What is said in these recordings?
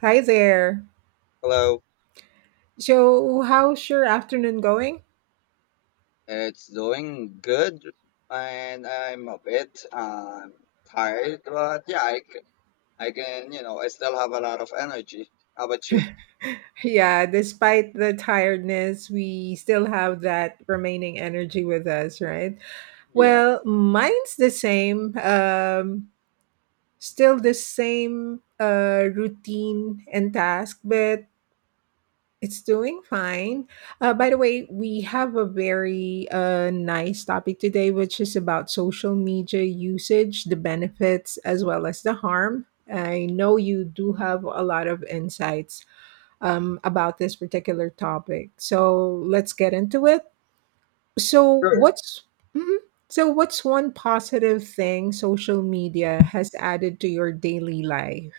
Hi there. Hello, So, how's your afternoon going? it's doing good, and I'm a bit tired, but yeah, I can, you know, I still have a lot of energy. How about you? Yeah, despite the tiredness, we still have that remaining energy with us, right? Yeah, Well, mine's the same. Still the same routine and task, but it's doing fine. By the way, we have a very nice topic today, which is about social media usage, the benefits as well as the harm. I know you do have a lot of insights about this particular topic. So let's get into it. So sure. what's Mhm. So what's one positive thing social media has added to your daily life?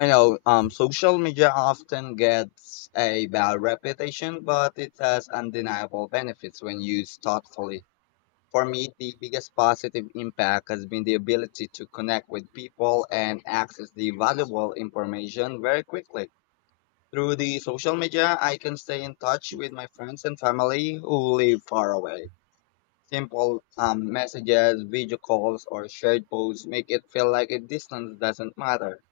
Social media often gets a bad reputation, but it has undeniable benefits when used thoughtfully. For me, the biggest positive impact has been the ability to connect with people and access the valuable information very quickly. Through the social media, I can stay in touch with my friends and family who live far away. Simple messages, video calls, or shared posts make it feel like a distance doesn't matter.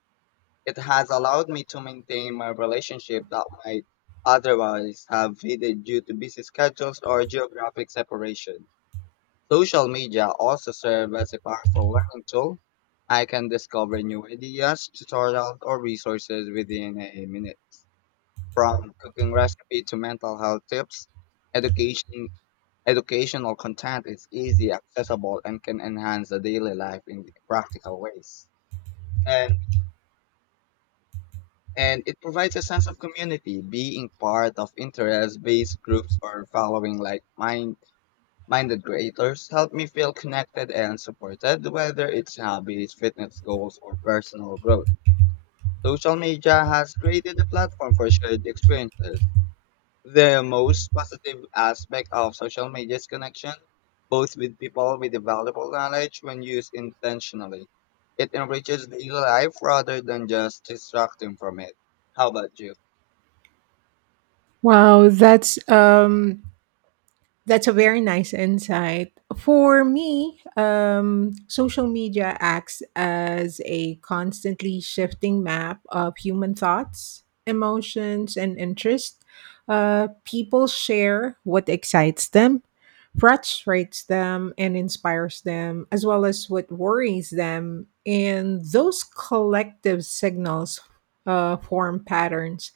It has allowed me to maintain my relationship that might otherwise have faded due to busy schedules or geographic separation. Social media also serves as a powerful learning tool. I can discover new ideas, tutorials, or resources within a minute, from cooking recipe to mental health tips, education educational content is easy, accessible, and can enhance the daily life in practical ways. And and it provides a sense of community, being part of interest-based groups or following minded creators help me feel connected and supported, whether it's hobbies, fitness goals, or personal growth. Social media has created a platform for shared experiences. The most positive aspect of social media is connection, both with people with the valuable knowledge when used intentionally. It enriches daily life rather than just distracting from it. How about you? Wow, that's a very nice insight. For me, social media acts as a constantly shifting map of human thoughts, emotions, and interests. People share what excites them, frustrates them, and inspires them, as well as what worries them. And those collective signals form patterns.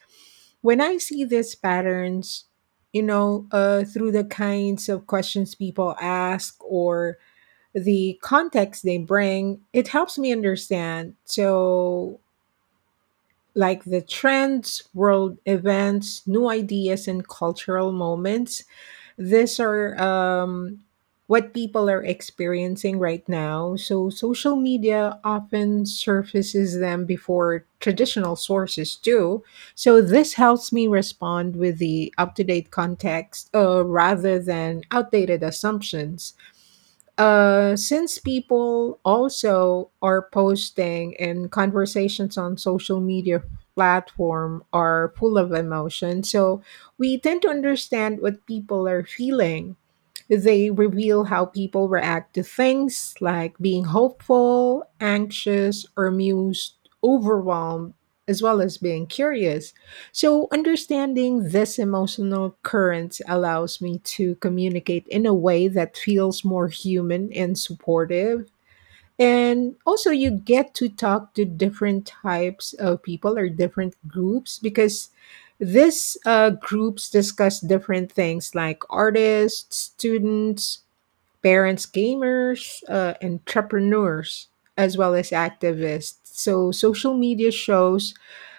When I see these patterns, through the kinds of questions people ask or the context they bring, it helps me understand. So, like the trends, world events, new ideas, and cultural moments, these are what people are experiencing right now. So social media often surfaces them before traditional sources do. So this helps me respond with the up to date context, rather than outdated assumptions, since people also are posting, and conversations on social media platform are full of emotion, so we tend to understand what people are feeling. They reveal how people react to things, like being hopeful, anxious, or amused, overwhelmed, as well as being curious. So, understanding this emotional current allows me to communicate in a way that feels more human and supportive. And also you get to talk to different types of people or different groups, because these groups discuss different things, like artists, students, parents, gamers, entrepreneurs, as well as activists. So social media shows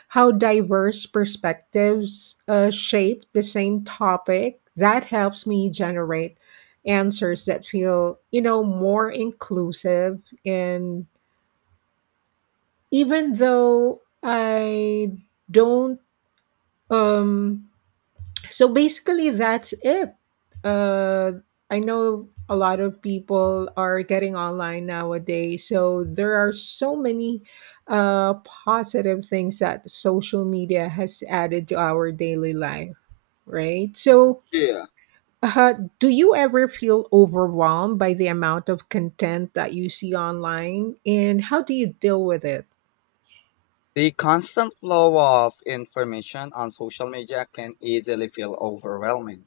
how diverse perspectives shape the same topic. That helps me generate answers that feel, you know, more inclusive. And even though I don't, um, so basically that's it. uh I know a lot of people are getting online nowadays, so there are so many uh positive things that social media has added to our daily life, right? so Yeah. uh, do you ever feel overwhelmed by the amount of content that you see online, and how do you deal with it? The constant flow of information on social media can easily feel overwhelming.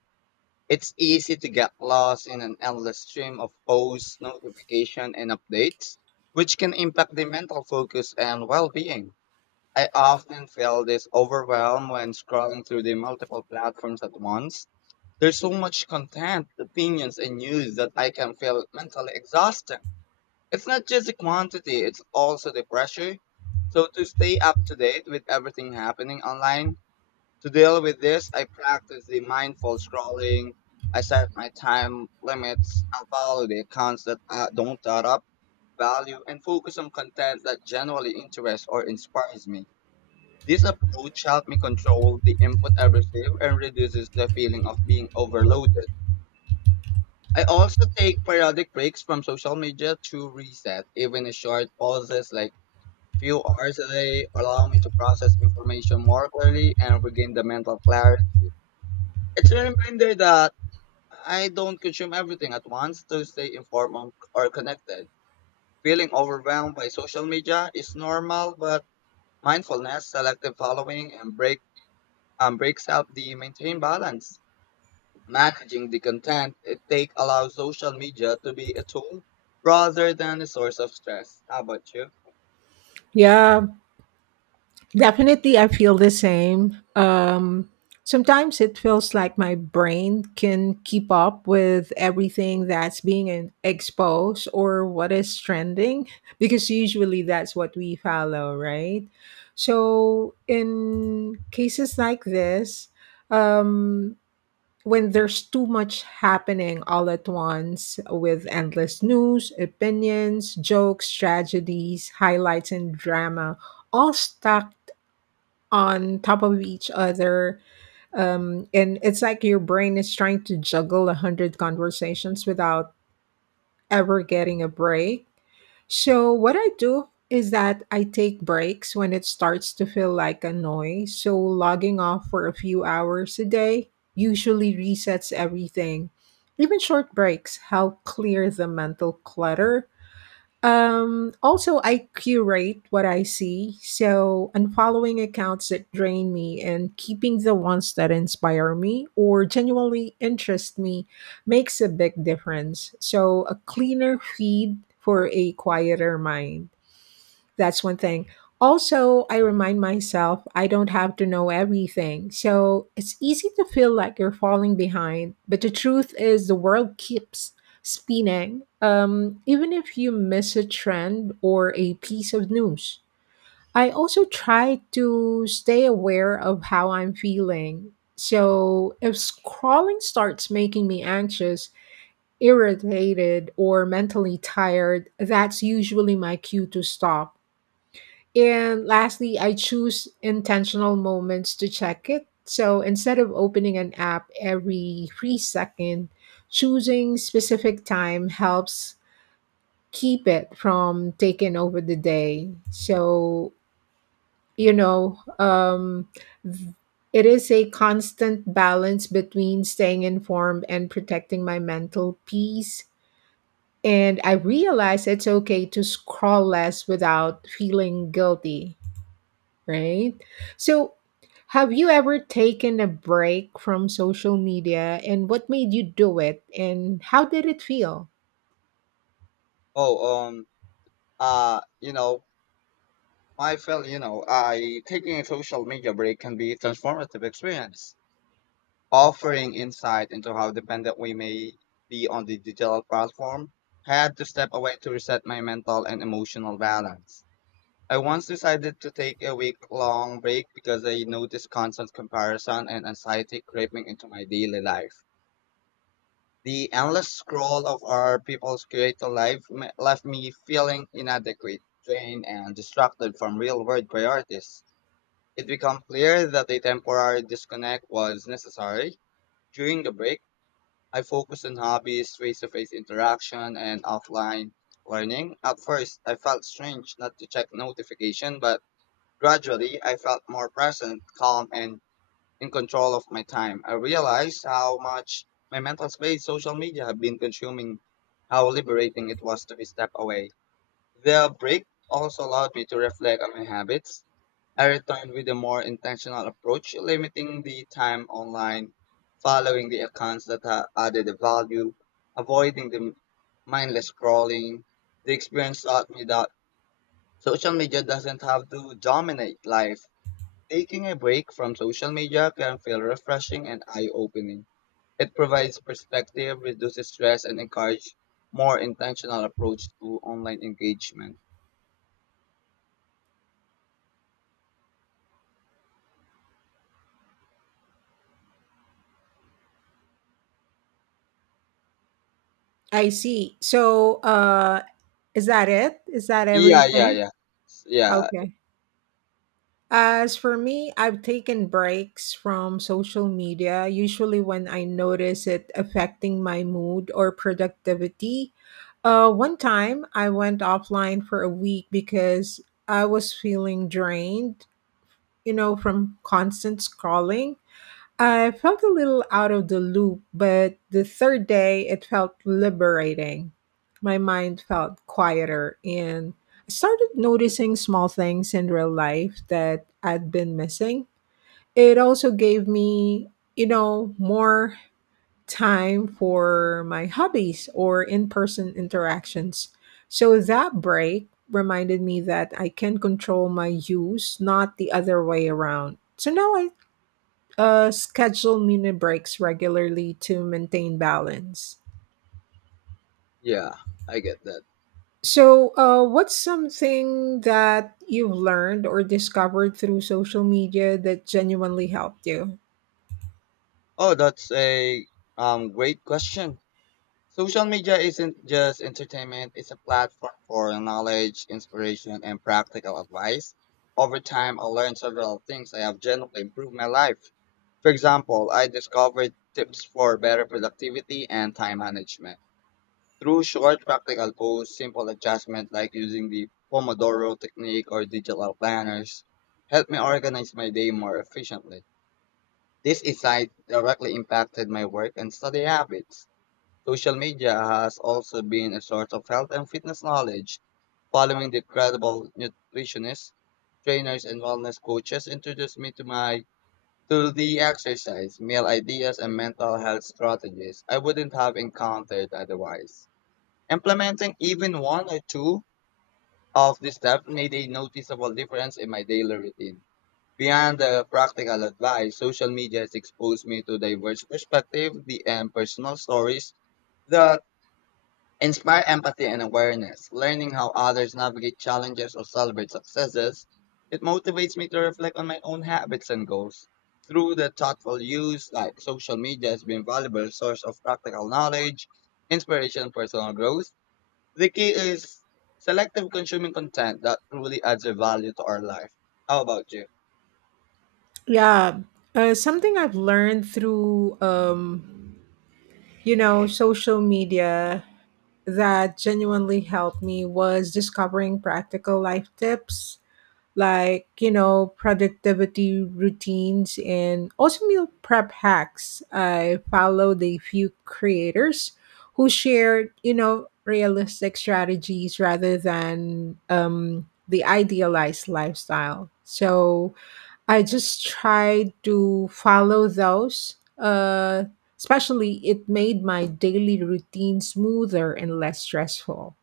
It's easy to get lost in an endless stream of posts, notifications, and updates, which can impact the mental focus and well being. I often feel this overwhelm when scrolling through the multiple platforms at once. There's so much content, opinions, and news that I can feel mentally exhausted. It's not just the quantity, it's also the pressure. So, to stay up to date with everything happening online, to deal with this, I practice the mindful scrolling. I set my time limits, I follow the accounts that don't add up value, and focus on content that genuinely interests or inspires me. This approach helped me control the input I receive and reduces the feeling of being overloaded. I also take periodic breaks from social media to reset. Even a short pauses like few hours a day allow me to process information more clearly and regain the mental clarity. It's a reminder that I don't consume everything at once to stay informed or connected. Feeling overwhelmed by social media is normal, but mindfulness, selective following, and breaks up the maintain balance. Managing the content it take allows social media to be a tool rather than a source of stress. How about you? Yeah, definitely, I feel the same. Sometimes it feels like my brain can keep up with everything that's being exposed or what is trending, because usually that's what we follow, right? So, in cases like this, um, when there's too much happening all at once with endless news, opinions, jokes, tragedies, highlights, and drama all stuck on top of each other. And it's like your brain is trying to juggle a hundred conversations without ever getting a break. So what I do is that I take breaks when it starts to feel like a noise. So logging off for a few hours a day usually resets everything. Even short breaks help clear the mental clutter. Also, I curate what I see. So, unfollowing accounts that drain me and keeping the ones that inspire me or genuinely interest me makes a big difference. So, a cleaner feed for a quieter mind. That's one thing. Also, I remind myself I don't have to know everything. So it's easy to feel like you're falling behind. But the truth is, the world keeps spinning, even if you miss a trend or a piece of news. I also try to stay aware of how I'm feeling. So if scrolling starts making me anxious, irritated, or mentally tired, that's usually my cue to stop. And lastly, I choose intentional moments to check it. So instead of opening an app every 3 seconds, choosing specific time helps keep it from taking over the day. So, you know, um, th- it is a constant balance between staying informed and protecting my mental peace. And I realize it's okay to scroll less without feeling guilty, right? So, have you ever taken a break from social media, and what made you do it and how did it feel? Oh, um, uh, you know, I felt, you know, I taking a social media break can be a transformative experience, offering insight into how dependent we may be on the digital platform. Had to step away to reset my mental and emotional balance. I once decided to take a week long break because I noticed constant comparison and anxiety creeping into my daily life. The endless scroll of our people's creative left me feeling inadequate, drained, and distracted from real world priorities. It became clear that a temporary disconnect was necessary. During the break, I focused on hobbies, face to face interaction, and offline learning. At first, I felt strange not to check notification, but gradually, I felt more present, calm, and in control of my time. I realized how much my mental space social media had been consuming, how liberating it was to step away. The break also allowed me to reflect on my habits. I returned with a more intentional approach, limiting the time online, following the accounts that added a value, avoiding the mindless scrolling. The experience taught me that social media doesn't have to dominate life. Taking a break from social media can feel refreshing and eye opening. It provides perspective, reduces stress, and encourages more intentional approach to online engagement. I see. So, is that it? Is that Yeah, yeah, everything? yeah. S- Yeah, Okay. As for me, I've taken breaks from social media, usually when I notice it affecting my mood or productivity. One time I went offline for a week because I was feeling drained, you know, from constant scrolling. I felt a little out of the loop, but the third day it felt liberating. My mind felt quieter and I started noticing small things in real life that I'd been missing. It also gave me, you know, more time for my hobbies or in person interactions. So that break reminded me that I can control my use, not the other way around. So now I schedule mini breaks regularly to maintain balance. yeah, I get that. So, what's something that you've learned or discovered through social media that genuinely helped you? Oh, that's a great question. Social media isn't just entertainment, it's a platform for knowledge, inspiration, and practical advice. Over time, I learned several things that have genuinely improved my life. For example, I discovered tips for better productivity and time management. Through short practical posts, simple adjustments like using the Pomodoro technique or digital planners helped me organize my day more efficiently. This insight directly impacted my work and study habits. Social media has also been a source of health and fitness knowledge, following the credible nutritionists, trainers, and wellness coaches introduced me to my to the exercise, meal ideas, and mental health strategies I wouldn't have encountered otherwise. Implementing even one or two of these steps made a noticeable difference in my daily routine. Beyond the practical advice, social media has exposed me to diverse perspectives and personal stories that inspire empathy and awareness, learning how others navigate challenges or celebrate successes. It motivates me to reflect on my own habits and goals. Through the thoughtful use, like social media has been a valuable source of practical knowledge, inspiration, and personal growth. The key is selective consuming content that truly adds a value to our life. How about you? Yeah, something I've learned through, you know, social media that genuinely helped me was discovering practical life tips, like, you know, productivity routines and also meal prep hacks. I followed a few creators who shared, you know, realistic strategies rather than the idealized lifestyle, so I just try to follow those. Especially, it made my daily routine smoother and less stressful.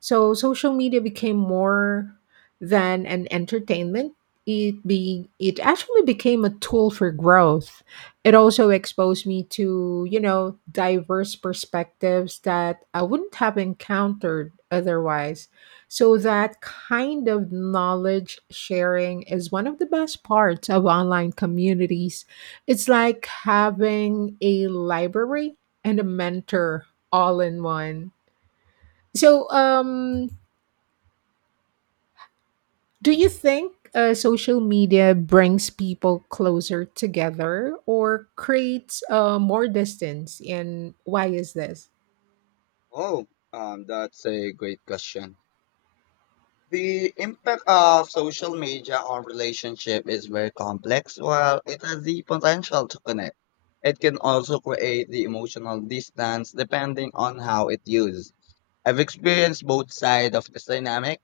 So social media became more than an entertainment. It actually became a tool for growth. It also exposed me to, you know, diverse perspectives that I wouldn't have encountered otherwise. So that kind of knowledge sharing is one of the best parts of online communities. It's like having a library and a mentor all in one. So, do you think social media brings people closer together or creates more distance? And why is this? Oh, that's a great question. The impact of social media on relationship is very complex. While it has the potential to connect, it can also create the emotional distance depending on how it's used. I've experienced both sides of this dynamic.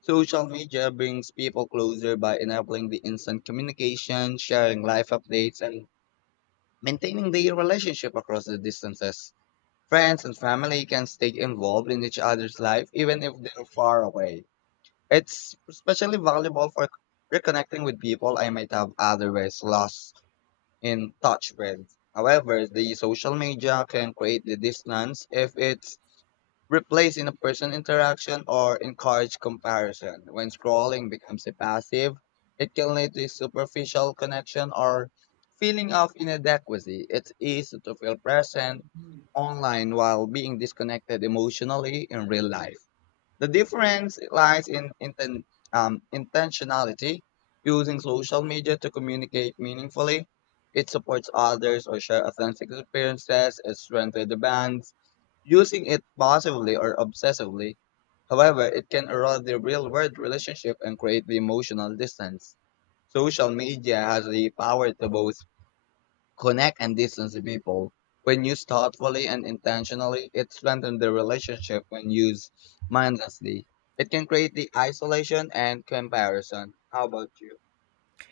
Social media brings people closer by enabling the instant communication, sharing life updates, and maintaining their relationship across the distances. Friends and family can stay involved in each other's life even if they're far away. It's especially valuable for reconnecting with people I might have otherwise lost in touch with. However, the social media can create the distance if it's replaced in a person interaction or encourage comparison. When scrolling becomes a passive, it can lead to superficial connection or feeling of inadequacy. It's easy to feel present online while being disconnected emotionally in real life. The difference lies in intentionality, using social media to communicate meaningfully. It supports others or share authentic experiences, it strengthens the bonds. Using it positively or obsessively, however, it can erode the real world relationship and create the emotional distance. Social media has the power to both connect and distance the people. When used thoughtfully and intentionally, it strengthens the relationship when used mindlessly. It can create the isolation and comparison. How about you?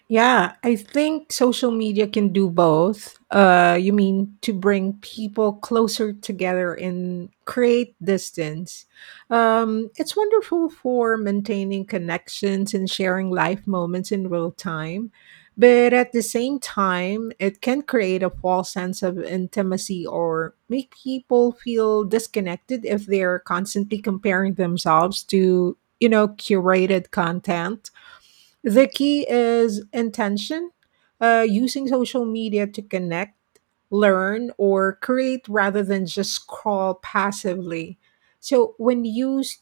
Yeah, I think social media can do both. You mean to bring people closer together and create distance. It's wonderful for maintaining connections and sharing life moments in real time. But at the same time, it can create a false sense of intimacy or make people feel disconnected if they're constantly comparing themselves to, you know, curated content. The key is intention, using social media to connect, learn, or create rather than just scroll passively. So, when used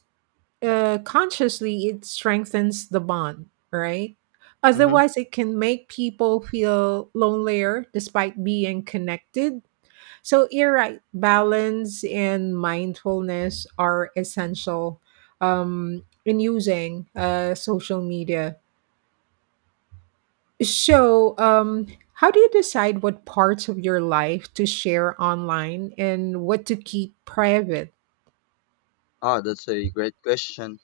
consciously, it strengthens the bond, right? Mm-hmm. Otherwise, it can make people feel lonelier despite being connected. So, you're right, balance and mindfulness are essential in using social media. So, how do you decide what parts of your life to share online and what to keep private? Oh, that's a great question.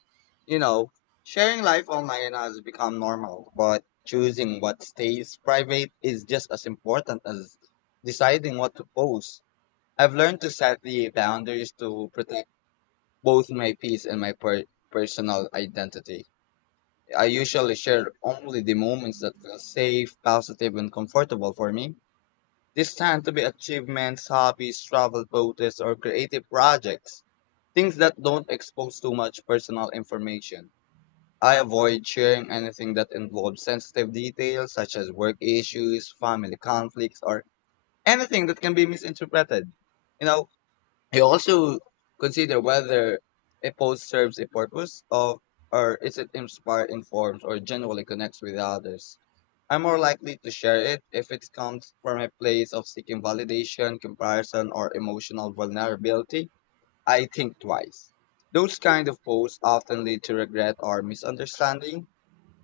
You know, sharing life online has become normal, but choosing what stays private is just as important as deciding what to post. I've learned to set the boundaries to protect both my peace and my personal identity. I usually share only the moments that feel safe, positive, and comfortable for me. These tend to be achievements, hobbies, travel photos, or creative projects, things that don't expose too much personal information. I avoid sharing anything that involves sensitive details such as work issues, family conflicts, or anything that can be misinterpreted. You know, I also consider whether a post serves a purpose of or is it inspired, informs, or genuinely connects with others. I'm more likely to share it if it comes from a place of seeking validation, comparison, or emotional vulnerability. I think twice. Those kind of posts often lead to regret or misunderstanding.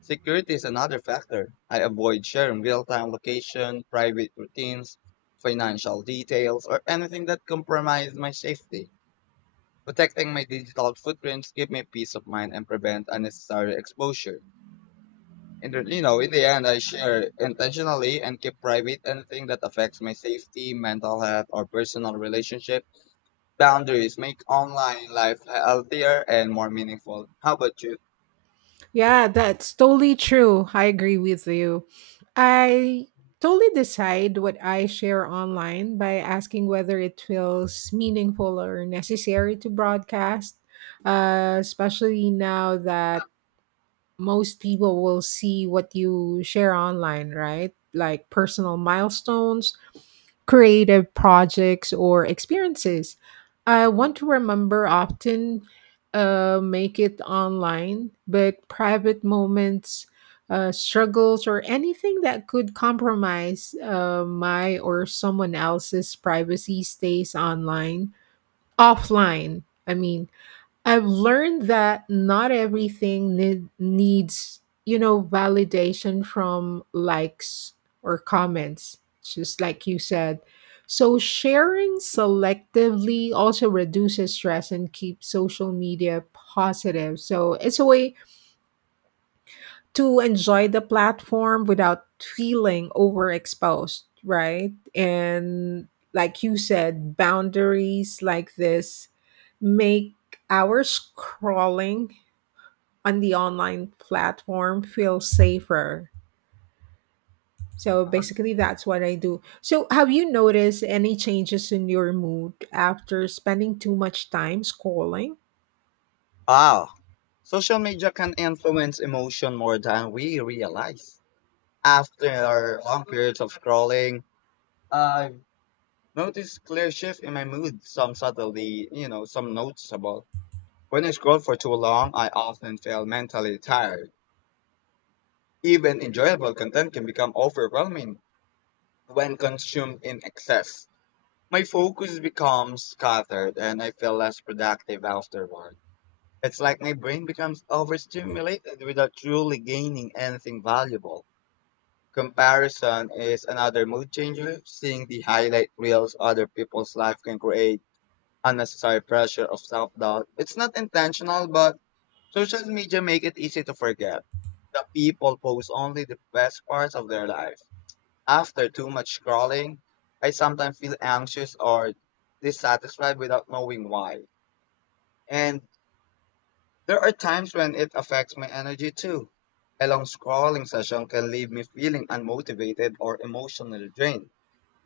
Security is another factor. I avoid sharing real-time location, private routines, financial details, or anything that compromises my safety, protecting my digital footprints give me peace of mind and prevent unnecessary exposure. And you know, in the end, I share intentionally and keep private anything that affects my safety, mental health, or personal relationship. Boundaries make online life healthier and more meaningful. How about you? Yeah, that's totally true. I agree with you. I totally decide what I share online by asking whether it feels meaningful or necessary to broadcast, especially now that most people will see what you share online, right? Like personal milestones, creative projects, or experiences I want to remember often make it online, but private moments, struggles, or anything that could compromise my or someone else's privacy stays online. Offline, I mean. I've learned that not everything needs, you know, validation from likes or comments, just like you said. So sharing selectively also reduces stress and keeps social media positive. So it's a way to enjoy the platform without feeling overexposed, right? And like you said, boundaries like this make our scrolling on the online platform feels safer. So Uh-huh. basically, that's what I do. So, have you noticed any changes in your mood after spending too much time scrolling? Ah, Social media can influence emotion more than we realize. After long periods of scrolling, I've noticed clear shift in my mood, some subtly, you know, some noticeable. When I scroll for too long, I often feel mentally tired. Even enjoyable content can become overwhelming when consumed in excess. My focus becomes scattered and I feel less productive afterward. It's like my brain becomes overstimulated without truly gaining anything valuable. Comparison is another mood changer. Seeing the highlight reels other people's life can create unnecessary pressure of self doubt. It's not intentional, but social media make it easy to forget that people post only the best parts of their life. After too much scrolling, I sometimes feel anxious or dissatisfied without knowing why. And there are times when it affects my energy too. A long scrolling session can leave me feeling unmotivated or emotionally drained,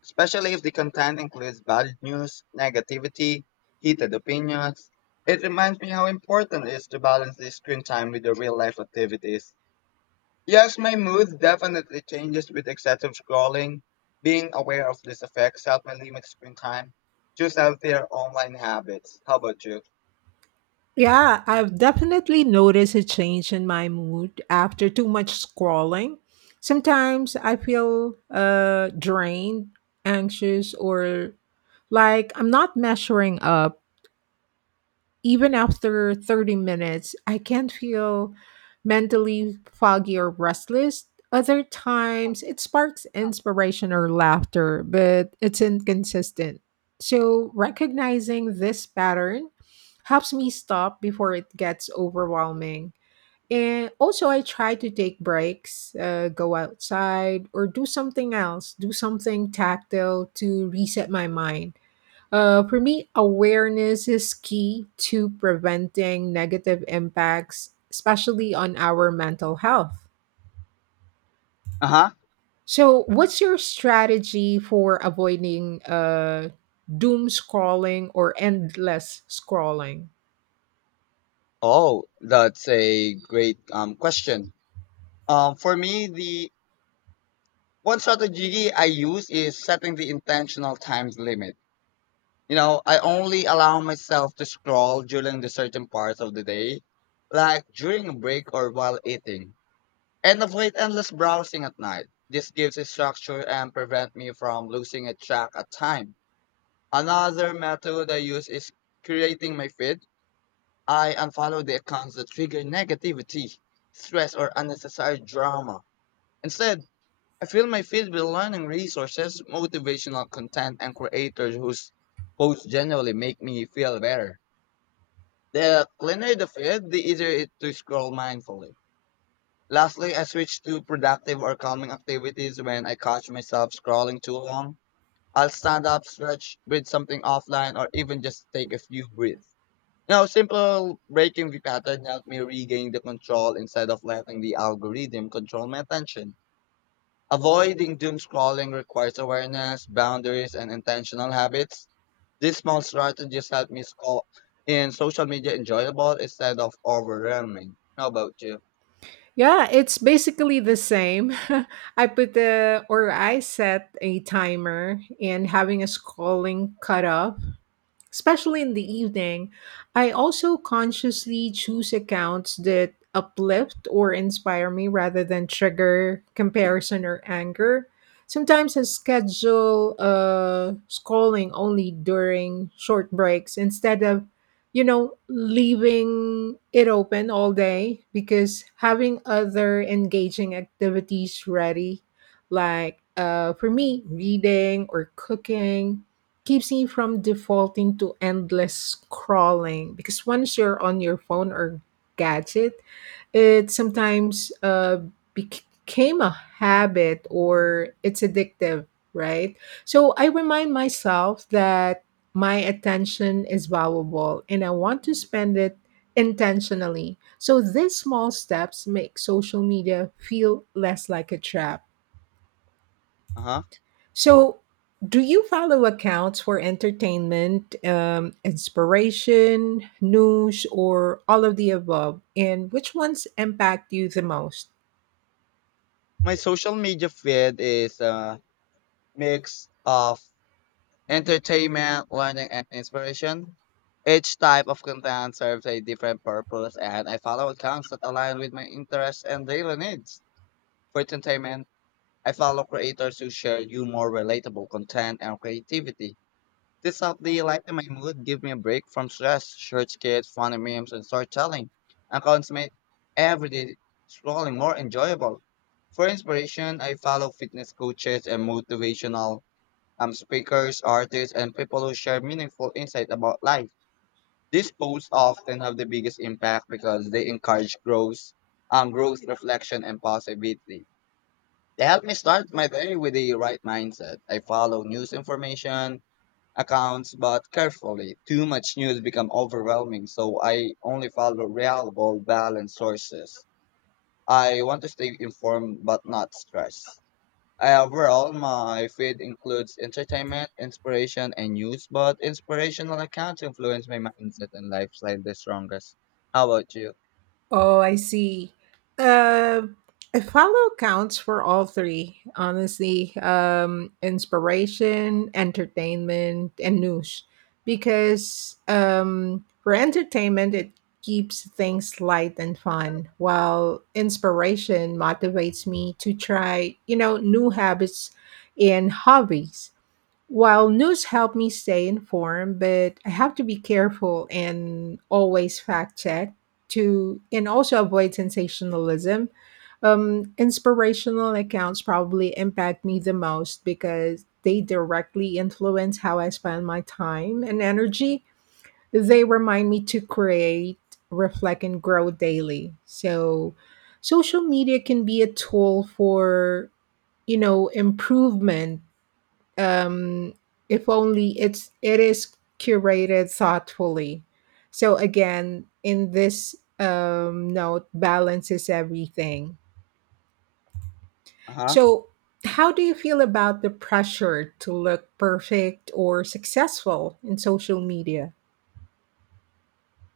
especially if the content includes bad news, negativity, heated opinions. It reminds me how important it is to balance the screen time with the real life activities. Yes, my mood definitely changes with excessive scrolling. Being aware of these effects help me limit screen time. Choose healthier online habits. How about you? Yeah, I've definitely noticed a change in my mood after too much scrolling. Sometimes I feel drained, anxious, or like I'm not measuring up. Even after 30 minutes, I can feel mentally foggy or restless. Other times, it sparks inspiration or laughter, but it's inconsistent. So, recognizing this pattern helps me stop before it gets overwhelming. And also, I try to take breaks, go outside, or do something else, do something tactile to reset my mind. For me, awareness is key to preventing negative impacts, especially on our mental health. Uh huh. So, what's your strategy for avoiding doom scrolling or endless scrolling? Oh, that's a great question. For me, the one strategy I use is setting the intentional times limit. You know, I only allow myself to scroll during the certain parts of the day, like during a break or while eating. And avoid endless browsing at night. This gives a structure and prevent me from losing a track at time. Another method I use is creating my feed. I unfollow the accounts that trigger negativity, stress, or unnecessary drama. Instead, I fill my feed with learning resources, motivational content, and creators whose posts generally make me feel better. The cleaner the feed, the easier it to scroll mindfully. Lastly, I switch to productive or calming activities when I catch myself scrolling too long. I'll stand up, stretch, read something offline, or even just take a few breaths. You know, simple breaking the pattern helped me regain the control instead of letting the algorithm control my attention. Avoiding doom scrolling requires awareness, boundaries, and intentional habits. These small strategies help me score in social media enjoyable instead of overwhelming. How about you? Yeah, it's basically the same. I put the or I set a timer and having a scrolling cutoff, especially in the evening. I also consciously choose accounts that uplift or inspire me rather than trigger comparison or anger. Sometimes I schedule scrolling only during short breaks instead of, you know, leaving it open all day, because having other engaging activities ready, like for me, reading or cooking, keeps me from defaulting to endless scrolling. Because once you're on your phone or gadget, it sometimes became a habit or it's addictive, right? So I remind myself that my attention is valuable and I want to spend it intentionally. So these small steps make social media feel less like a trap. Uh huh. So, do you follow accounts for entertainment, inspiration, news, or all of the above? And which ones impact you the most? My social media feed is a mix of entertainment, learning, and inspiration. Each type of content serves a different purpose, and I follow accounts that align with my interests and daily needs. For entertainment, I follow creators who share humor, relatable content, and creativity. This subtly lightened my mood, gave me a break from stress, short skits, funny memes, and storytelling, and accounts made everyday scrolling more enjoyable. For inspiration, I follow fitness coaches and motivational speakers, artists, and people who share meaningful insight about life. These posts often have the biggest impact because they encourage growth, growth, reflection, and positivity. They help me start my day with the right mindset. I follow news information, accounts, but carefully. Too much news become overwhelming, so I only follow reliable, balanced sources. I want to stay informed but not stressed. Overall, my feed includes entertainment, inspiration, and news, but inspirational accounts influence my mindset and lifestyle the strongest. How about you? Oh, I see. Uh, I follow accounts for all three, honestly. Inspiration, entertainment, and news. Because for entertainment, it keeps things light and fun, while inspiration motivates me to try, you know, new habits and hobbies. While news help me stay informed, but I have to be careful and always fact check to and also avoid sensationalism. Inspirational accounts probably impact me the most because they directly influence how I spend my time and energy. They remind me to create, reflect, and grow daily. So, social media can be a tool for, you know, improvement, um, if only it is curated thoughtfully. So again, in this note, balance is everything. Uh huh. So how do you feel about the pressure to look perfect or successful in social media?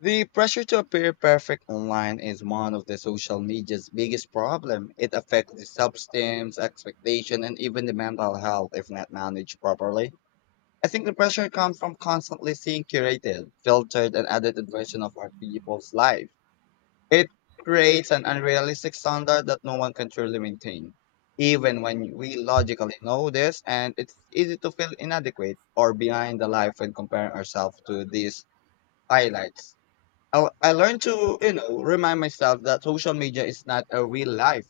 The pressure to appear perfect online is one of the social media's biggest problem. It affects the self-esteem, expectation, and even the mental health if not managed properly. I think the pressure comes from constantly seeing curated, filtered, and edited version of our people's life. It creates an unrealistic standard that no one can truly maintain. Even when we logically know this, and it's easy to feel inadequate or behind the life when comparing ourselves to these highlights. I learned to, you know, remind myself that social media is not a real life.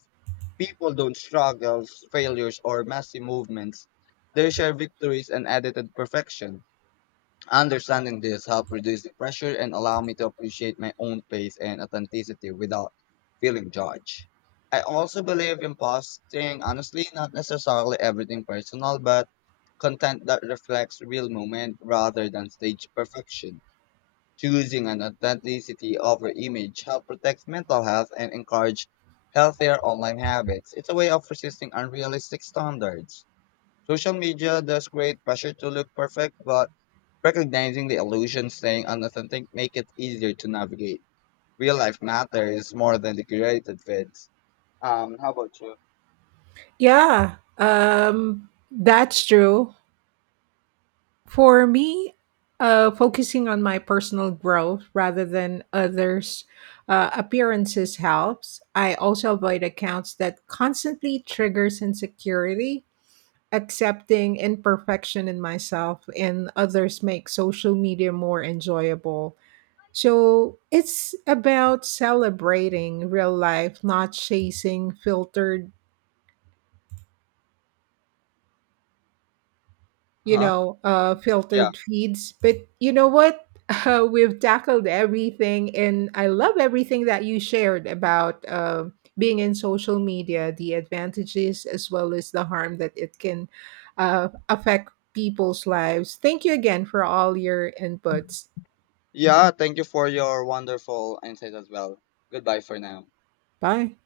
People don't struggle, failures, or messy movements. They share victories and edited perfection. Understanding this helped reduce the pressure and allow me to appreciate my own pace and authenticity without feeling judged. I also believe in posting, honestly, not necessarily everything personal, but content that reflects real moment rather than stage perfection. Choosing an authenticity over image helps protect mental health and encourage healthier online habits. It's a way of resisting unrealistic standards. Social media does create pressure to look perfect, but recognizing the illusion staying unauthentic make it easier to navigate. Real life matters more than the curated feeds. How about you? Yeah, that's true. For me, focusing on my personal growth rather than others' appearances helps. I also avoid accounts that constantly triggers insecurity. Accepting imperfection in myself and others make social media more enjoyable. So it's about celebrating real life, not chasing filtered, Huh? Yeah. filtered feeds. But you know what? We've tackled everything, and I love everything that you shared about being in social media, the advantages as well as the harm that it can affect people's lives. Thank you again for all your inputs. Yeah, thank you for your wonderful insight as well. Goodbye for now. Bye.